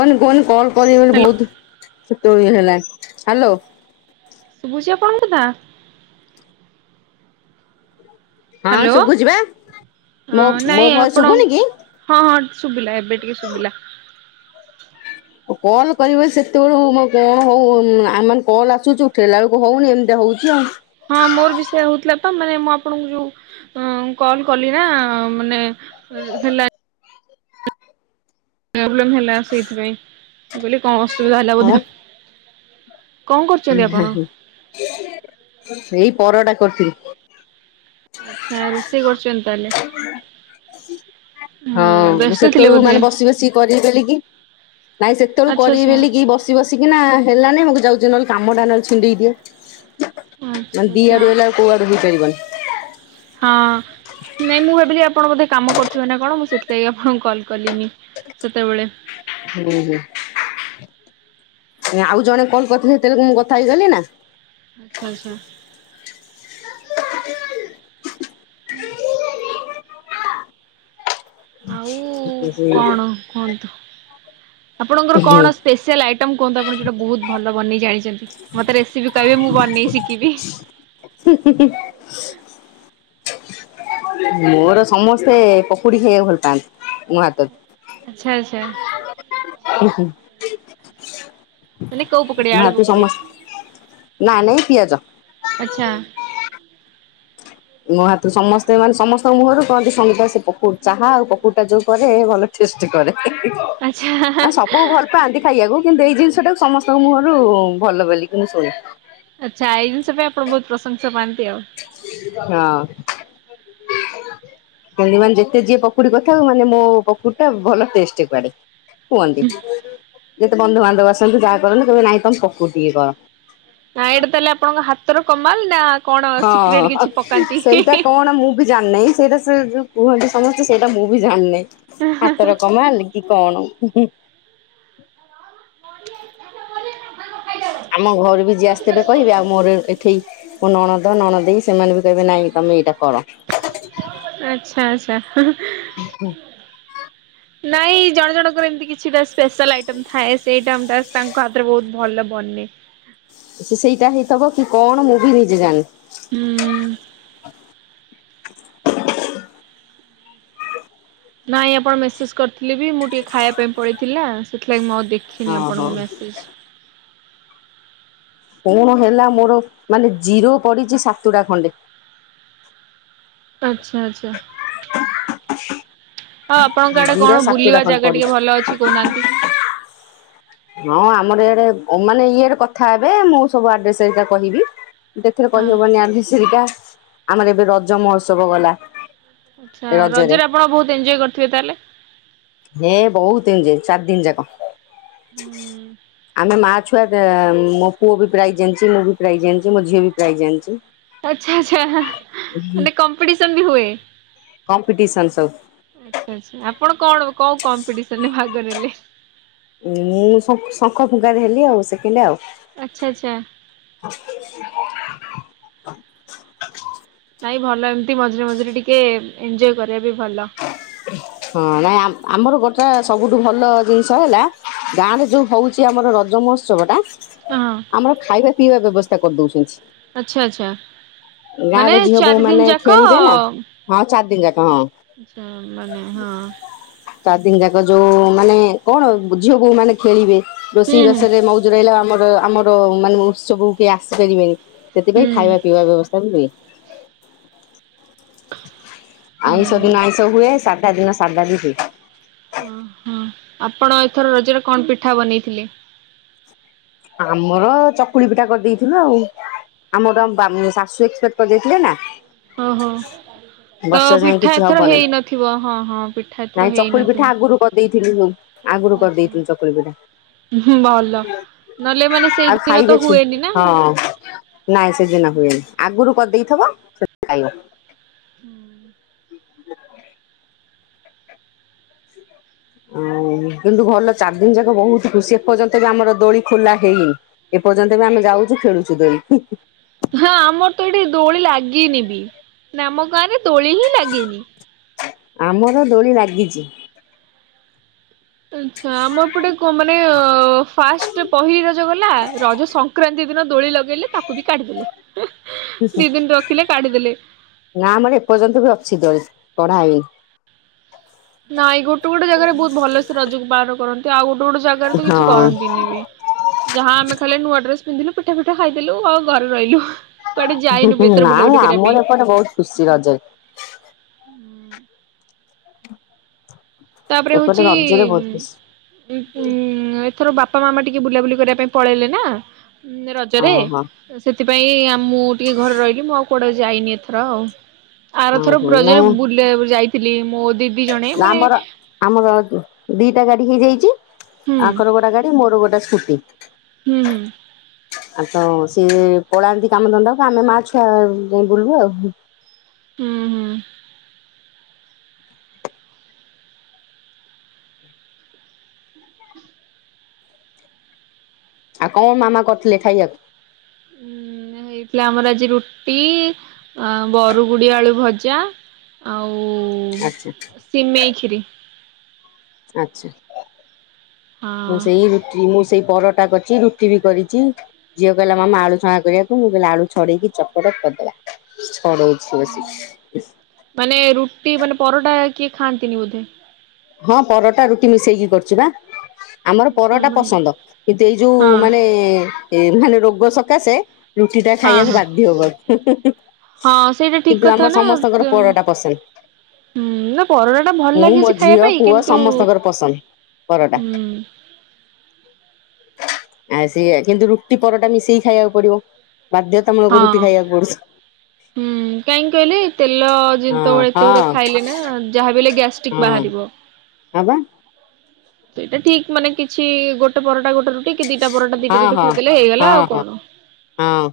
କନି କୁହନି କଲ୍ କରି ହୋଉନି ହ୍ୟାଲୋ ଭଉତୁ। ତୋଳି ହେଲା ହାଲୋ। ଶୁଭୁଚି ଆପଣୁଙ୍କୁ ତା? ହଁ ହାଲୋ ଶୁଭୁଚି ବା। ମୋ ଅଁ ମୋ ନାଇଁ ଭଏସ ଆପଣ ଶୁଭୁନି କି? ହଁ ହଁ। ଶୁବିଲା ଏବେ ଟିକେ ଶୁବିଲା। ଓ କଲ୍ କରିବ ସେତୋଳୁ ମୋ କଣ ହୋଉ ନା ଆ ମାନେ କଲ୍ ଆସୁଚୁ ଉଠେଇଲା ଅଳୁକୁ ହୋଉନେଇ ଏମିତି ହୋଉଚି ଆଉ। ହଁ ମୋର ବି ସେୟା ହୋଉଥୁଲା ପା ମାନେ ମୁଁ ଆପଣଙ୍କୁ ଯୋଉ ଉଁ କଲ୍ କଲି ନାଁ ମାନେ ଅର୍ ହେଲା। ଏବ୍ଲେମ୍ ହେଲା ସେଇଥିପାଇଁ ମୁଁ କଇଲି କଁ ଅସୁବିଧା ହେଲା ବୋଧେ ଆ। ଉଁ ନାଇଁ ହେଇ ପରଟା କରିଥିଲି। ଆଚ୍ଛା ରୋଷେଇ କରୁଛନ୍ତି ତାହେଲେ ହଁ ମୁଁ ବ୍ୟସ୍ତ ଥିଲେ ସେତୋଳୁ ବୋଧେ ମାନେ ବସି ବସିି କରିବି ବୋଲି କି ନାଇଁ ସେତୋଳୁ ଆଚ୍ଛା କରିବି ଆଚ୍ଛା ବେଲିକି ବସି ବସିକିନା ହେଲାନେଇ ମୁ କୁ ଯାଉଚି ନଲେ କାମଟା ନଲେ ଛିଣ୍ଡେଇ ଦିଏ। ମାନେ ଆଚ୍ଛା ଦି ଆଚ୍ଛା ଆଡ଼ୁ ହେଲେ ଆଉ କୋଉ ଆଡ଼ୁ ହେଇ ପାରିବନି। ହଁ ନାଇଁ ମୁଁ ଭାବିଲି ଆ ପଣ ବୋଧେ କାମ କରୁଥୁବେ ନାଁ କଣ ମୁଁ ସେଥିଲାଗି ଆପଣଙ୍କୁ କଲ୍ କଲିନି ସେତେବେଳେ। ହୁଁ ହୁଁ। ଏଁ ଆଉ ଜଣେ କଲ୍ କରିଥିଲେ ହେତେଳୁକୁ ମୁଁ କଥା ହେଇଗଲି ନାଁ। ଆଚ୍ଛା ଆଚ୍ଛା ହୁଁ ଆଉ କଣ କୁହନ୍ତୁ। ଆପଣଙ୍କର କଣ ନା। ସ୍ପେଶିଆଲ୍ ଆଇଟମ୍ କୁହନ୍ତ ଆପଣ ଯୋଉଟା ବୋହୁତ୍ ଭଲ ବନେଇ ଜାଣିଚନ୍ତି। ମତେ ରେସିପି କହିବେ ମୁଁ ବନେଇ ଶିକିବି। ମୋର ସମସ୍ତେ ପକୁଡ଼ି ଖାଇଆକୁ ଭଲ ପାଆନ୍ତି ମୋ ହାତରୁ। ଆଛା ଆଛା। ହ ମାନେ କଉ ପକୁଡ଼ି ଆଳୁ ପକୁଡ଼ି ନା ନାଇଁ ପିଆଜ ଆଛା। ମହାତୁରୁ ସମସ୍ତେ ମାନେ ସମସ୍ତଙ୍କ ମୁହଁରୁ କହନ୍ତି ସନ୍ତୋଷୀ ପକୁଡି ଚାହା ଆଉ ପକୁଡି ଟା ଯୋଉ କରେ ଭଲ ଟେଷ୍ଟି କରେ ଆଚ୍ଛା ନା ସବୁ ଭଲ ପାଆନ୍ତି ଖାଇବାକୁ କିନ୍ତୁ ଏଇ ଜିନିଷଟ ଟାକୁ ସମସ୍ତଙ୍କ ମୁଁହରୁ ଭଲ ବୋଲି କିନ୍ତୁ ଶୁଣେ। ଆଚ୍ଛା ଏଇ ଜିନିଷ ପାଇଁ ଆପଣ ବହୁତ ପ୍ରଶଂସା ପାଆନ୍ତି ଆଉ। ହଁ। [inaudible] କୁଅନ୍ତି ମାନେ ଯେତେ ଯିଏ ପକୁଡି କରିଥାଉ ମାନେ ମୋ ପକୁଡି ଟା ଭଲ ଟେଷ୍ଟ କୁଆଡେ। କୁହନ୍ତି ଯେତେ ବନ୍ଧୁବାନ୍ଧବ ଆସନ୍ତୁ ଯାହା କରନ୍ତୁ କହିବେ ନାଇଁ ତମେ ପକୁଡି ଟିକେ କର। ନା ଏଇଟା ତାହେଲେ ଆପଣଙ୍କ ହାତର କମାଲ ନା କଣ ସିକ୍ରେଟ ହଁ କିଛି ପକାନ୍ତି? ସେଇଟା କଣ ମୁଁ ବି ଜାଣିନେଇଁ ସେଇଟା ସେ ଯୋଉ କୁହନ୍ତି ସମସ୍ତେ ସେଇଟା ମୁଁ ବି ଜାଣିନେଇ ହାତର କମାଲ କି କଣ? ଉଁ। ଖାଇ [inaudible] ଆମ ଘରକୁ ଯିଏ ଆସିଥେବେ କହିବେ ଆଉ ମୋର ଏଠେଇ ମୋ ନଣଦ ନଣଦେଇ ସେମାନେ ବି କହିବେ ନାଇଁ ତମେ ଏଇଟା କର ଆଚ୍ଛା ଆଚ୍ଛା। ହ ହ [inaudible] ନାଇଁ ଜଣ ଜଣଙ୍କର ଏମତି କିଛିଟା ସ୍ପେଶାଲ ଆଇଟମ ଥାଏ ସେଇଟା ମଁ ତା ତାଙ୍କ ହାତରେ ବହୁତ ଭଲ ବନେ [inaudible] ସେ ସେଇଟା ହେଇଥିବ କି କଣ ମୁଁ ବି ନିଜେ ଜାଣିନି । ହୁଁ। ନାଇଁ ଆପଣ ମେସେଜ କରିଥିଲେ ବି ମୁଁ ଟିକେ ଖାଇବା ପାଇଁ ପଳେଇଥିଲି ନା ସେଥିଲାଗି ମୁଁ ଆଉ ଦେ ଦେଖିନି ଓହୋ ଆପଣଙ୍କ ମ୍ୟାସେଜ୍ କଣ ହେଲା ମୋର ମାନେ ଜିରୋ ପଡିଚି ସାତୁଟା ଖଣ୍ଡେ ଆଚ୍ଛା ଆଚ୍ଛା। [inaudible] ହ ଆପଣଙ୍କ ଆଡେ ଜିରୋ କଣ ସାତଟା ବୁଲିବା ଖଣ୍ଡେ ଜାଗା ଟିକେ ପଡିଛି। ଭଲ ଅଛି କହୁନାହାନ୍ତି। ହଁ ଆମର ଇଆଡେ ମାନେ ଇଏରେ କଥା ହେବେ ମୁଁ ସବୁ ଆଡ୍ରେସ ହେରିକା କହିବି। ଏଥେରେ ହଁ କହିହବନି ଆଡ୍ରେସେ ହେରିକା ଆମର ଏବେ ରଜ ମହୋତ୍ସବ ଗଲା ଆଛା ରଜରେ ଆପଣ ବହୁତ ଏଞୟ କରିଥିବେ ତାହେଲେ ହେ ବହୁତ ଏଞୟ ଚାରିଦିନି ଯାକ ଆମେ ମା ଛୁଆ ଛୁଆଟା ମୋ ପୁଅ ବି ପ୍ରାଇଜ୍‌ ଆଣିଚି ମୁଁ ବି ପ୍ରାଇଜ ଆଣିଚି ମୋ ଝିଅ ବି ପ୍ରାଇଜ ଆଣିଚି । ଆଛା ଆଛା ମାନେ କମ୍ପିଟିସନ ବି ହୁଏ। କମ୍ପିଟିସନ ସବୁ ଆଛା ଆଛା ଆପଣ କଣ କଉ କମ୍ପିଟିସନ ରେ ଭାଗ ରେ ନେଲେ ମୁଁ ଶଙ୍କ ଶଙ୍ଖ ଫୁଙ୍କାରେ ହେଲି ଆଉ ସେକେଣ୍ଟ ଆଉ। ଆଛା ଆଛା। ନାଇଁ ଭଲ ଏମିତି ମଝିରେ ମଝିରେ ଟିକେ ଏଞ୍ଜୟ କରିବା ବି ଭଲ। ହଁ ନାଇଁ ଆମ ଆମର ଗୋଟେ ଏଟା ସବୁଠୁ ଭଲ ଜିନିଷ ହେଲା ଗାଁ ରେ ଯୋଉ ହଉଚି ଆମର ରଜ ମହୋତ୍ସବ ଟା ହଁ ଆମର ଖାଇବା ପିଇବା ବ୍ୟବସ୍ଥା କରିଦଉଛନ୍ତି। ଆଛା ଆଛା। ମାନେ ଗାଁରେ ଝିଅ ବୋହୂ ଚାରି ମାନେ ଦିନ ଯାକ ଖେଳିବେ ନା ହଁ ଚାରି ଦିନ ଯାକ ହଁ ତ ମାନେ ହଁ। ଚାରିଦିନ ଯାକ ଯୋଉ ମାନେ କଣ ଝିଅ ବୋହୁମାନେ ଖେଳିବେ ରୋଷେଇ ହୁଁ ବାସରେ ମଉଜୁ ରହିଲା ଆମର ଆମର ମାନେ ମହୋତ୍ସବ କୁ କେହି ଆସିପାରିବେନି। ହୁଁ ସେଥିପାଇଁ ଖାଇବା ପିଇବା ବ୍ୟବସ୍ଥା ବି ହୁଏ। ହୁଁ ଆଇଁଷ ହୁଁ। ଦିନ ଆଇଁଷ ହୁଏ ସାଧା ଦିନ ସାଧା ବି ହୁଏ। ଓହୋ ଆପଣ ଏଥର ରଜରେ କଣ ପିଠା ବନେଇଥିଲେ? ଆମର ଚକୁଳି ପିଠା କରିଦେଇଥିଲୁ ଆଉ ଆମର ଆମ ଶାଶୁ ଏକ୍ସ କରିଦେଇଥିଲେ ନା ହଁ ହଁ। ତ ବର୍ଷା ଯାଏ ପିଠା କିଛି ହବ ଏଥର ନାହିଁ ହେଇନଥିବ ହଁ ହଁ ପିଠା ଏଥର ନାଇଁ ଚକୁଳି ପିଠା ହେଇନଥିବ। ଆଗରୁ କରିଦେଇଥିଲୁ ଆଗରୁ କରିଦେଇଥିଲୁ ଚକୁଳି ପିଠା। ହୁଁ ଭଲ। ନହେଲେ ମାନେ ଆଉ ସେଇଦିନ ତ ଖାଇବେି ହୁଏନି ସିଏ ନା ହଁ ନାଇଁ ସେଦିନ ହୁଏ। ଆଗରୁ କରିଦେଇଥିବ ସେ ଖାଇବ। ହୁଁ। [unintelligible] ଓ କିନ୍ତୁ ଘର ଚାରି ଦିନ ଯାକ ବହୁତ ଖୁସି ଏପର୍ଯ୍ୟନ୍ତ ବି ଆମର ଦୋଳି ଖୋଲା ହେଇନି। ପର୍ଯ୍ୟନ୍ତ ବି ଆମେ ଯାଉଛୁ ଖେଳୁଛୁ ଦୋଳି। ହଁ ଆମର ତ ଏଇଠି ଦୋଳି ଲାଗିନି ବି। ନାମ ଗାଁରେ ତୋଳି ହିଁ ଲାଗେନି। ଆମର ଦଡୋଳି ଲାଗିଛି। ଆଛା ଆମପଟେ ମାନେ ଫାଷ୍ଟ ପହିଲି ରଜ ଗଲା ରଜ ସଂକ୍ରାନ୍ତି ଯେଉଁ ଦିନ ଦୋଳି ଲଗେଇଲେ ତାକୁ ବି କାଢିଦେଲେ ଦିଦିନ ରଖିଲେ ତାକୁବି କାଢିଦେଲେ। ନା ଆମର ଏପର୍ଯ୍ୟନ୍ତ ବି ଅଛି ଦୋଳି କଢା ହେଇନି। ନାଇଁ ଗୋଟେ ଗୋଟେ ଜାଗାରେ ବହୁତ ଭଲସ ରଜକୁ ପାଳନ କରନ୍ତି ଆଉ ଗୋଟେ ଗୋଟେ ଗୋଟେ ଜାଗାରେ ହଁ। ତ କିଛି କରନ୍ତିନି ବି ଯାହା ଆମେ ଖାଲି ନୂଆ ଆଡ୍ରେ ପିନ୍ଧିଲୁ ପିଠା ପିଠା ଖାଇଦେଲୁ ଆଉ ଘରେ ରହିଲୁ। କୁଆଡେ ଯାଇନୁ ବି ଏଥର ନାଇଁ ବୁଲାବୁଲି କରିବା ଆମର ପାଇଁ। ଏପଟେ ବହୁତ ଖୁସି ରଜରେ। ତାପରେ ଏପଟେ ହଉଛି ରଜରେ ବହୁତ ଖୁସି। ଉଁ ପୁମ ଏଥର ବାପା ମାମା ଟିକେ ବୁଲାବୁଲି କରିବା ପାଇଁ ପଳେଇଲେ ନା ରଜରେ ଓହୋ ସେ ସେଥିପାଇଁ ମୁଁ ଟିକେ ଘରେ ରହିଲି ମୁଁ ଆଉ କୁଆଡେ ଯାଇନି ଏଥର ଆଉ। ଆର ଥର ଓହୋ ବଜରେ ନାଇଁ ବୁଲିକୁ ଯାଇଥିଲି ମୋ ଦିଦି ଜଣେ ମାନେ ଆମର ଆମର ଦିଟା ଗାଡି ହେଇଯାଇଛି ହୁଁ ଆଙ୍କର ଗୋଟେ ଗାଡି ମୋର ଗୋଟେ ସ୍କୁଟି। ହୁଁ ହୁଁ। ଆଉ କଣ ସିଏ ପଳାନ୍ତି କାମ ଧଦାକୁ ଆମେ ମା ଛୁଆ ଯାଇ ବୁଲୁ ଆଉ। ହୁଁ ହୁଁ। ଆଉ କଣ ମାମା କରିଥିଲେ ଖାଇବାକୁ? ହୁଁ। ହେଇଥିଲା ଆମର ଆଜି ରୁଟି ବରୁଗୁଡି ଆଳୁ ଭଜା ଆଚ୍ଛା ଆଉ ସିମେଇ ଖିରି। ଆଛା ହଁ ମୁଁ ସେ ରୁଟି ମୁସେ ସେଇ ପରଟା କରିଛି ରୁଟି ବି କରିଛି ଝିଅ କହିଲା ମାମା ଆଳୁ ଛଣାଁ କରିବାକୁ ମୁଁ କହିଲି ଆଳୁ ଛଡେଇକି ଚକଟ କରିଦବା। ଛଡଉଛି ବସିକି ମାନେ ରୁଟି ମାନେ ପରଟା କିଏ ଖାଆନ୍ତିନି ବୋଧେ? ହଁ ପରଟା ରୁଟି ମିଶେଇକି କରୁଛୁ ପା। ଆମର ଆଛା ପରଟା ମାନେ ପସନ୍ଦ କିନ୍ତୁ ଏଇ ଯୋଉ ହଁ ମାନେ ମାନେ ରୋଗ ସକାଶେ ରୁଟି ଟା ହଁ ଖାଇବାକୁ ହଁ ବାଧ୍ୟ କରୁ ହଁ ସେଇଟା ଠିକ କିନ୍ତୁ କଥା ଆମର ନା ସମସ୍ତଙ୍କର ପରୋରଟା ପସନ୍ଦ। ହୁଁ ନା ପରଡ଼ା ଟା ଭଲ ମୁଁ ମୋ ଲାଗେଯେ ଖାଇବା ଝିଅ ପାଇଁ। ପୁଅ କିନ୍ତୁ ସମସ୍ତଙ୍କର ପସନ୍ଦ ପରଟା। ହୁଁ। ଆ ସେଇଆ କିନ୍ତୁ ରୁଟି ପରଟା ମିଶେଇ ଖାଇବାକୁ ପଡିବ। ବାଧ୍ୟତାମୂଳକ ହଁ ରୁଟି ଖାଇବାକୁ ପଡୁଛି ହୁଁ କାହିଁକି କହିଲେ? ତେଲ ହଁ ଯେଳେ ହଁ ଏତେ ଗୁଡ ଖାଇଲେ ନା ଯାହା ବଲେ ଗ୍ୟାଷ୍ଟ୍ରିକ ବାହାରିବ ଆବା ଏଇଟା ଠିକ ମାନେ କିଛି ଗୋଟେ ପରଟା ଗୋଟେ ରୁ ଟି କି ଦିଟା ପରଟା ଦିଟା ହଁ ରୁଟି ହଁ। ଖାଇଦେଲେ ହେଇଗଲା ହଁ ଆଉ ହଁ କଣ ହଁ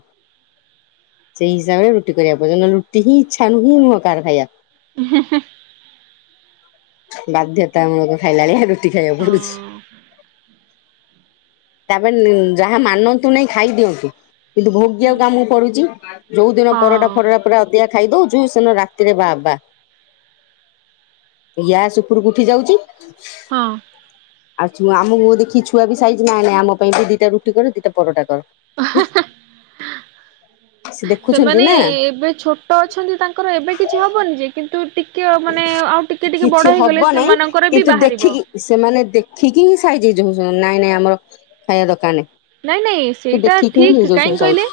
ସେଇ ହିସାବରେ ରୁଟି କରିବା ପାଇ ନ ରୁଟି ହିଁ ଇଛା ନୁହଁ କହାର ଖାଇବା ହେଁ ହେଁ ବାଧ୍ୟତାମୂଳକ ଖାଇଲାଣି ରୁଟି ଖାଇବା ପଡୁଛି ହଁ ତାପରେ ନି ଯାହା ମାନନ୍ତୁ ନାଇଁ ଖାଇଦିଅନ୍ତିୁ କିନ୍ତୁ ଭୋଗି ଆଉ ଆମକୁ ପଡୁଛି ଯୋଉ ଦିନ ପରଟା ହଁ ଫରଟା ପୁରା ଅଧିକା ଖାଇଦଉଚୁ ସେ ଦିନ ରାତିରେ ବାବା ୟା ସୁଖରକୁ ଉଠି ଯାଉଛି ହଁ ଆଉ ଛୁଆ ଆମକୁ ଦେଖି ଛୁଆ ବି ସାଇଜ ନହେଲେ ଆମ ପାଇଁ ବି ଦିଟା ରୁଟି କର ଦିଟା ପରଟା କର ହିସି [inaudible] ସେମାନେ ଏ ଏବେ ଛୋଟ ଅଛନ୍ତି ତାଙ୍କର ଏବେ କିଛି ହବନି ଯେ କିନ୍ତୁେ ଟି କିଛି ହବ ନାହିଁ ସେମାନଙ୍କର ବି କିନ୍ତୁ ବାହାରିବ ଦେଖିକି ସେମାନେ ଦେଖିକି କି ସାଇଛି ନାଇଁ ନାଇଁ ଆମର ଖାଇବା ଦକା ନାହିଁ ନାଇଁ ନାଇଁ ସେ ସେଇଟା ଦେଖିକି ହିଁ ଠିକ କାଇହିଁ ହେଇଯାଉଛନ୍ତି ସାଇଜ କହିଲେ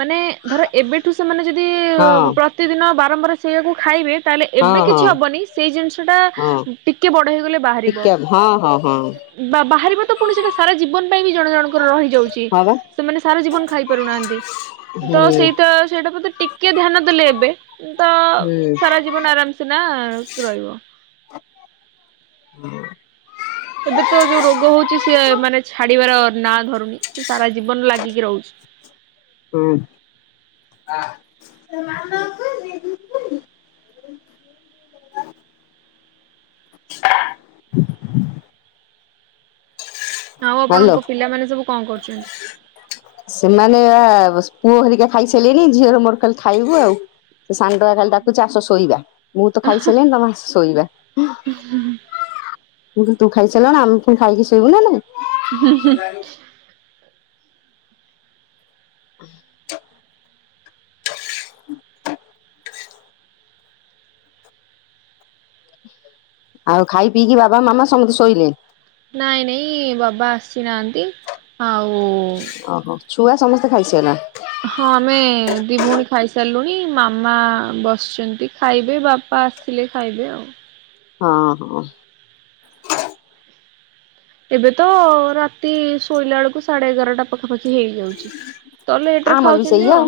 ମାନେ ଧର ଏବେଠୁ ସେମାନେ ଯଦି ହଁ ପ୍ରତିଦିନ ବାରମ୍ବାର ସେଇଆକୁ ଖାଇବେ ତାହେଲେ ଏବେ ହଁ କିଛି ହଁ ହବନି ସେଇ ଜିନିଷ ଟା ହଁ ଟିକେ ବଡ ହେଇଗଲେ ବାହାରିବ ଟିକେ ହଁ ହଁ ହଁ ବା ବାହାରିବ ତ ପୁଣି ସେଇଟା ସାରା ଜୀବନ ପାଇଁ ବି ଜଣ ଜଣ ରହି ଯାଉଛି ହଁ ବା ସେମାନେ ସାରା ଜୀବନ ଖାଇ ପାରୁନାହାନ୍ତି ହୁଁ ତ ସେଇଟା ସେଇଟା ମତେ ଟିକେ ଧ୍ୟାନ ଦେଲେ ଏବେ ତ ହୁଁ ସାରା ଜୀବନ ଆରାମ ସିନା ରହିବ ହୁ ଏବେ ତ ଯୋଉ ରୋଗ ହଉଛି ସିଏ ମାନେ ଛାଡିବାର ନାଁ ଧରୁନି ସେ ସାରା ଜୀବନ ଲାଗିକି ରହୁଛି [inaudible] ହଁ ଆ ତୋ ମାମା କୁ କହିବି ଯି କହିବି [inaudible] [inaudible] ଆଉ ଆପଣଙ୍କ ହ୍ୟାଲୋ ପିଲାମାନେ ସବୁ କଣ କରୁଛନ୍ତି? ସେମାନେ ଆ ପୁଅ ଘରିକା ଖାଇସାରିଲେଣି ଝିଅର ମୋର ଖାଲି ଖାଇବୁ ଆଉ ସେ ସାନ ଟୋକା କାଲି ତାକୁଚି ଆସ ଶୋଇବା ମୁଁ ତ ଖାଇସାରିଲିଣିି ତମେ ଶୋଇବା [inaudible] ତୁ ଖାଇସିଲୁ ଆମେ ପୁଣି ଖାଇକି ଶୋଇବୁ ନା ନାଇ ହିଁ ହିଁ [inaudible] ଆଉ ଖାଇ ପିଇକି ବାବା ମାମା ସମସ୍ତେ ଶୋଇଲେ ନାଇଁ ନାଇଁ ବାବା ଆସିନାହାନ୍ତି ଆଉ ଓହୋ ଛୁଆ ସମସ୍ତେ ଖାଇସାଇଲ ହଁ ଆମେ ଦି ଭଉଣୀ ଖାଇସାରିଲୁଣି ମାମା ବସିଛନ୍ତି ଖାଇବେ ବାପା ଆସିଲେ ଖାଇବେ ଆଉ ହଁ ହଁ ଏବେ ତ ରାତି ଶୋଇଲା ବେଳକୁ ସାଢେ ଏଗାରଟା ପାଖାପାଖି ହେଇଯାଉଛି ତଲେ ଏଠରେ ଆମର ବି ଖାଉଛନ୍ତି ସେଇଆ ଆଉ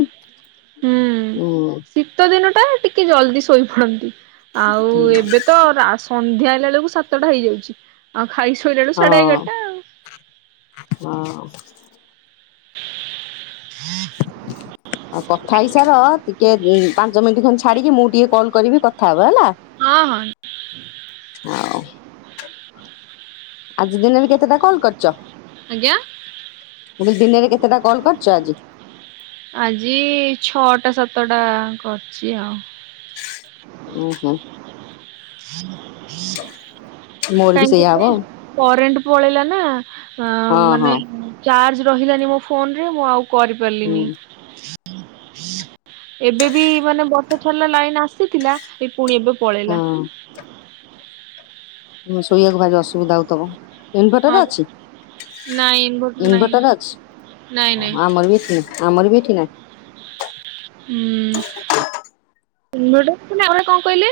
ହୁଁ ହୁଁ। ଶୀତ ଦିନଟା ଟିକେ ଜଲଦି ଶୋଇପଡନ୍ତି ଆଉ ଏବେ ତ ରା ସନ୍ଧ୍ୟା ହେଲା ବେଳକୁ ସାତଟା ହେଇଯାଉଛି ଆଉ ଖାଇ ଶୋଇଲାଳୁ ସାଢେ ହଁ ଏଗାରଟା ଆଉ ହଁ। [inaudible] ଆଉ କଥା ହେଇସାର ଟିକେ ଉ ପାଞ୍ଚ ମିନିଟ୍ ଖଣ୍ଡ ଛାଡିକି ମୁଁ ଟିକେ କଲ କରିବି କଥାହବ ହେଲା ହଁ ହଁ ହଉ ଆଜି ଦିନରେ କେତେଟା କଲ କରଛ? ଆଜ୍ଞା ଦିନରେ କେତେଟା କଲ କରିଛ ଆଜି? ଆଜି ଛଅଟା ସାତଟା କରଛି ଆଉ । ଓ ହୋ । ହଁ ମୋର ବି ସେଇଆ ହବ ହଁ [inaudible] କରେଣ୍ଟ ପଳେଇଲା ନା, ଆଉ ହଁ ମାନେ ଚାର୍ଜ ରହିଲାନି ମୋ ଫୋନରେ, ମୁଁ ଆଉ ହଁ ହୁଁ କରିପାରିଲିନି । ଏବେ ବି ମାନେ ବର୍ଷା ଛାଡିଲା, ଲାଇନ ଆସିଥିଲା! ପୁଣି ଏବେ ପଳେଇଲା। ହଁ। ଶୋଇବାକୁ ଭାରି ଅସୁବିଧା ହଉଥବ, ହଁ ଇନଭଟର ଅଛି? ନାଇଁ ନାହିଁ ଇନଭଟର ଅଛି, ନାଇଁ ନାଇଁ ଆମର ବି ଆମର ବି [unintelligible] ହୁଁ! କଣ କହିଲେ?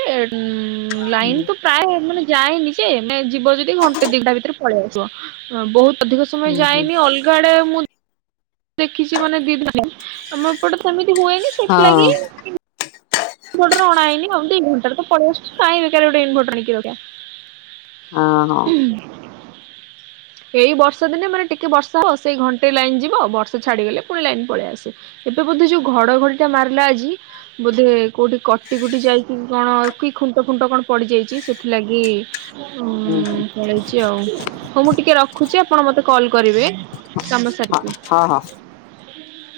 ଲାଇନ ତ ପ୍ରାୟ ମାନେ ଯାଏନି, ଯେ ଯିବ ଯଦି! ଘଣ୍ଟେ ଦିଟା ଭିତରେ ପଳେଇ ଆସିବ, ବହୁତ ଅଧିକ ସମୟ ହୁଁ ହୁଁ ଯାଇନି, ଅଲଗା ଆଡେ ମୁଁ ଦେଖିଛି ମାନେ ଦିଦ, ଆମ ଏପଟ ସେମିତି ହୁଏନି ହଁ ସେଥିଲାଗି ଇଭୋଟର ଅଣାହେଇନି, ନ ଆଉ ଦି ଘଣ୍ଟା ରେ ତ ପଲେଇ ଆସୁଛି, କାଇଁ ଗୋଟେ ଇନଭର୍ଟର ଆଣିକି ର ହଁ-ହ! [unintelligible] ଏଇ ବର୍ଷା ଦିନେ ମାନେ ଟିକେ ବର୍ଷା ହବ, ସେଇ ଘଣ୍ଟେ ଲାଇନ ଯିବ, ବର୍ଷା ଛାଡିଗଲେ ପୁଣି ଲାଇନ ପଳେଇ ଆସ। ଏବେ ବୋଧେ ଯୋଉ ଘଡଘଡି ଟା ମାରିଲା, ଆଜି ବୋଧେ କୋଉଠି କଟି-କୁଟି ଯାଇକି କଣ, କି ଖୁଣ୍ଟ-ଖୁଣ୍ଟ କଣ ପଡିଯାଇଛି, ସେଥିଲାଗି ହୁଁ, ପଳେଇଛି ଆଉ, ହଉ ମୁଁ ଟିକେ ରଖୁଛି, ଆପଣ ମତେ କଲ କରିବେ। ହଁ ହଁ ହଁ। [unintelligible]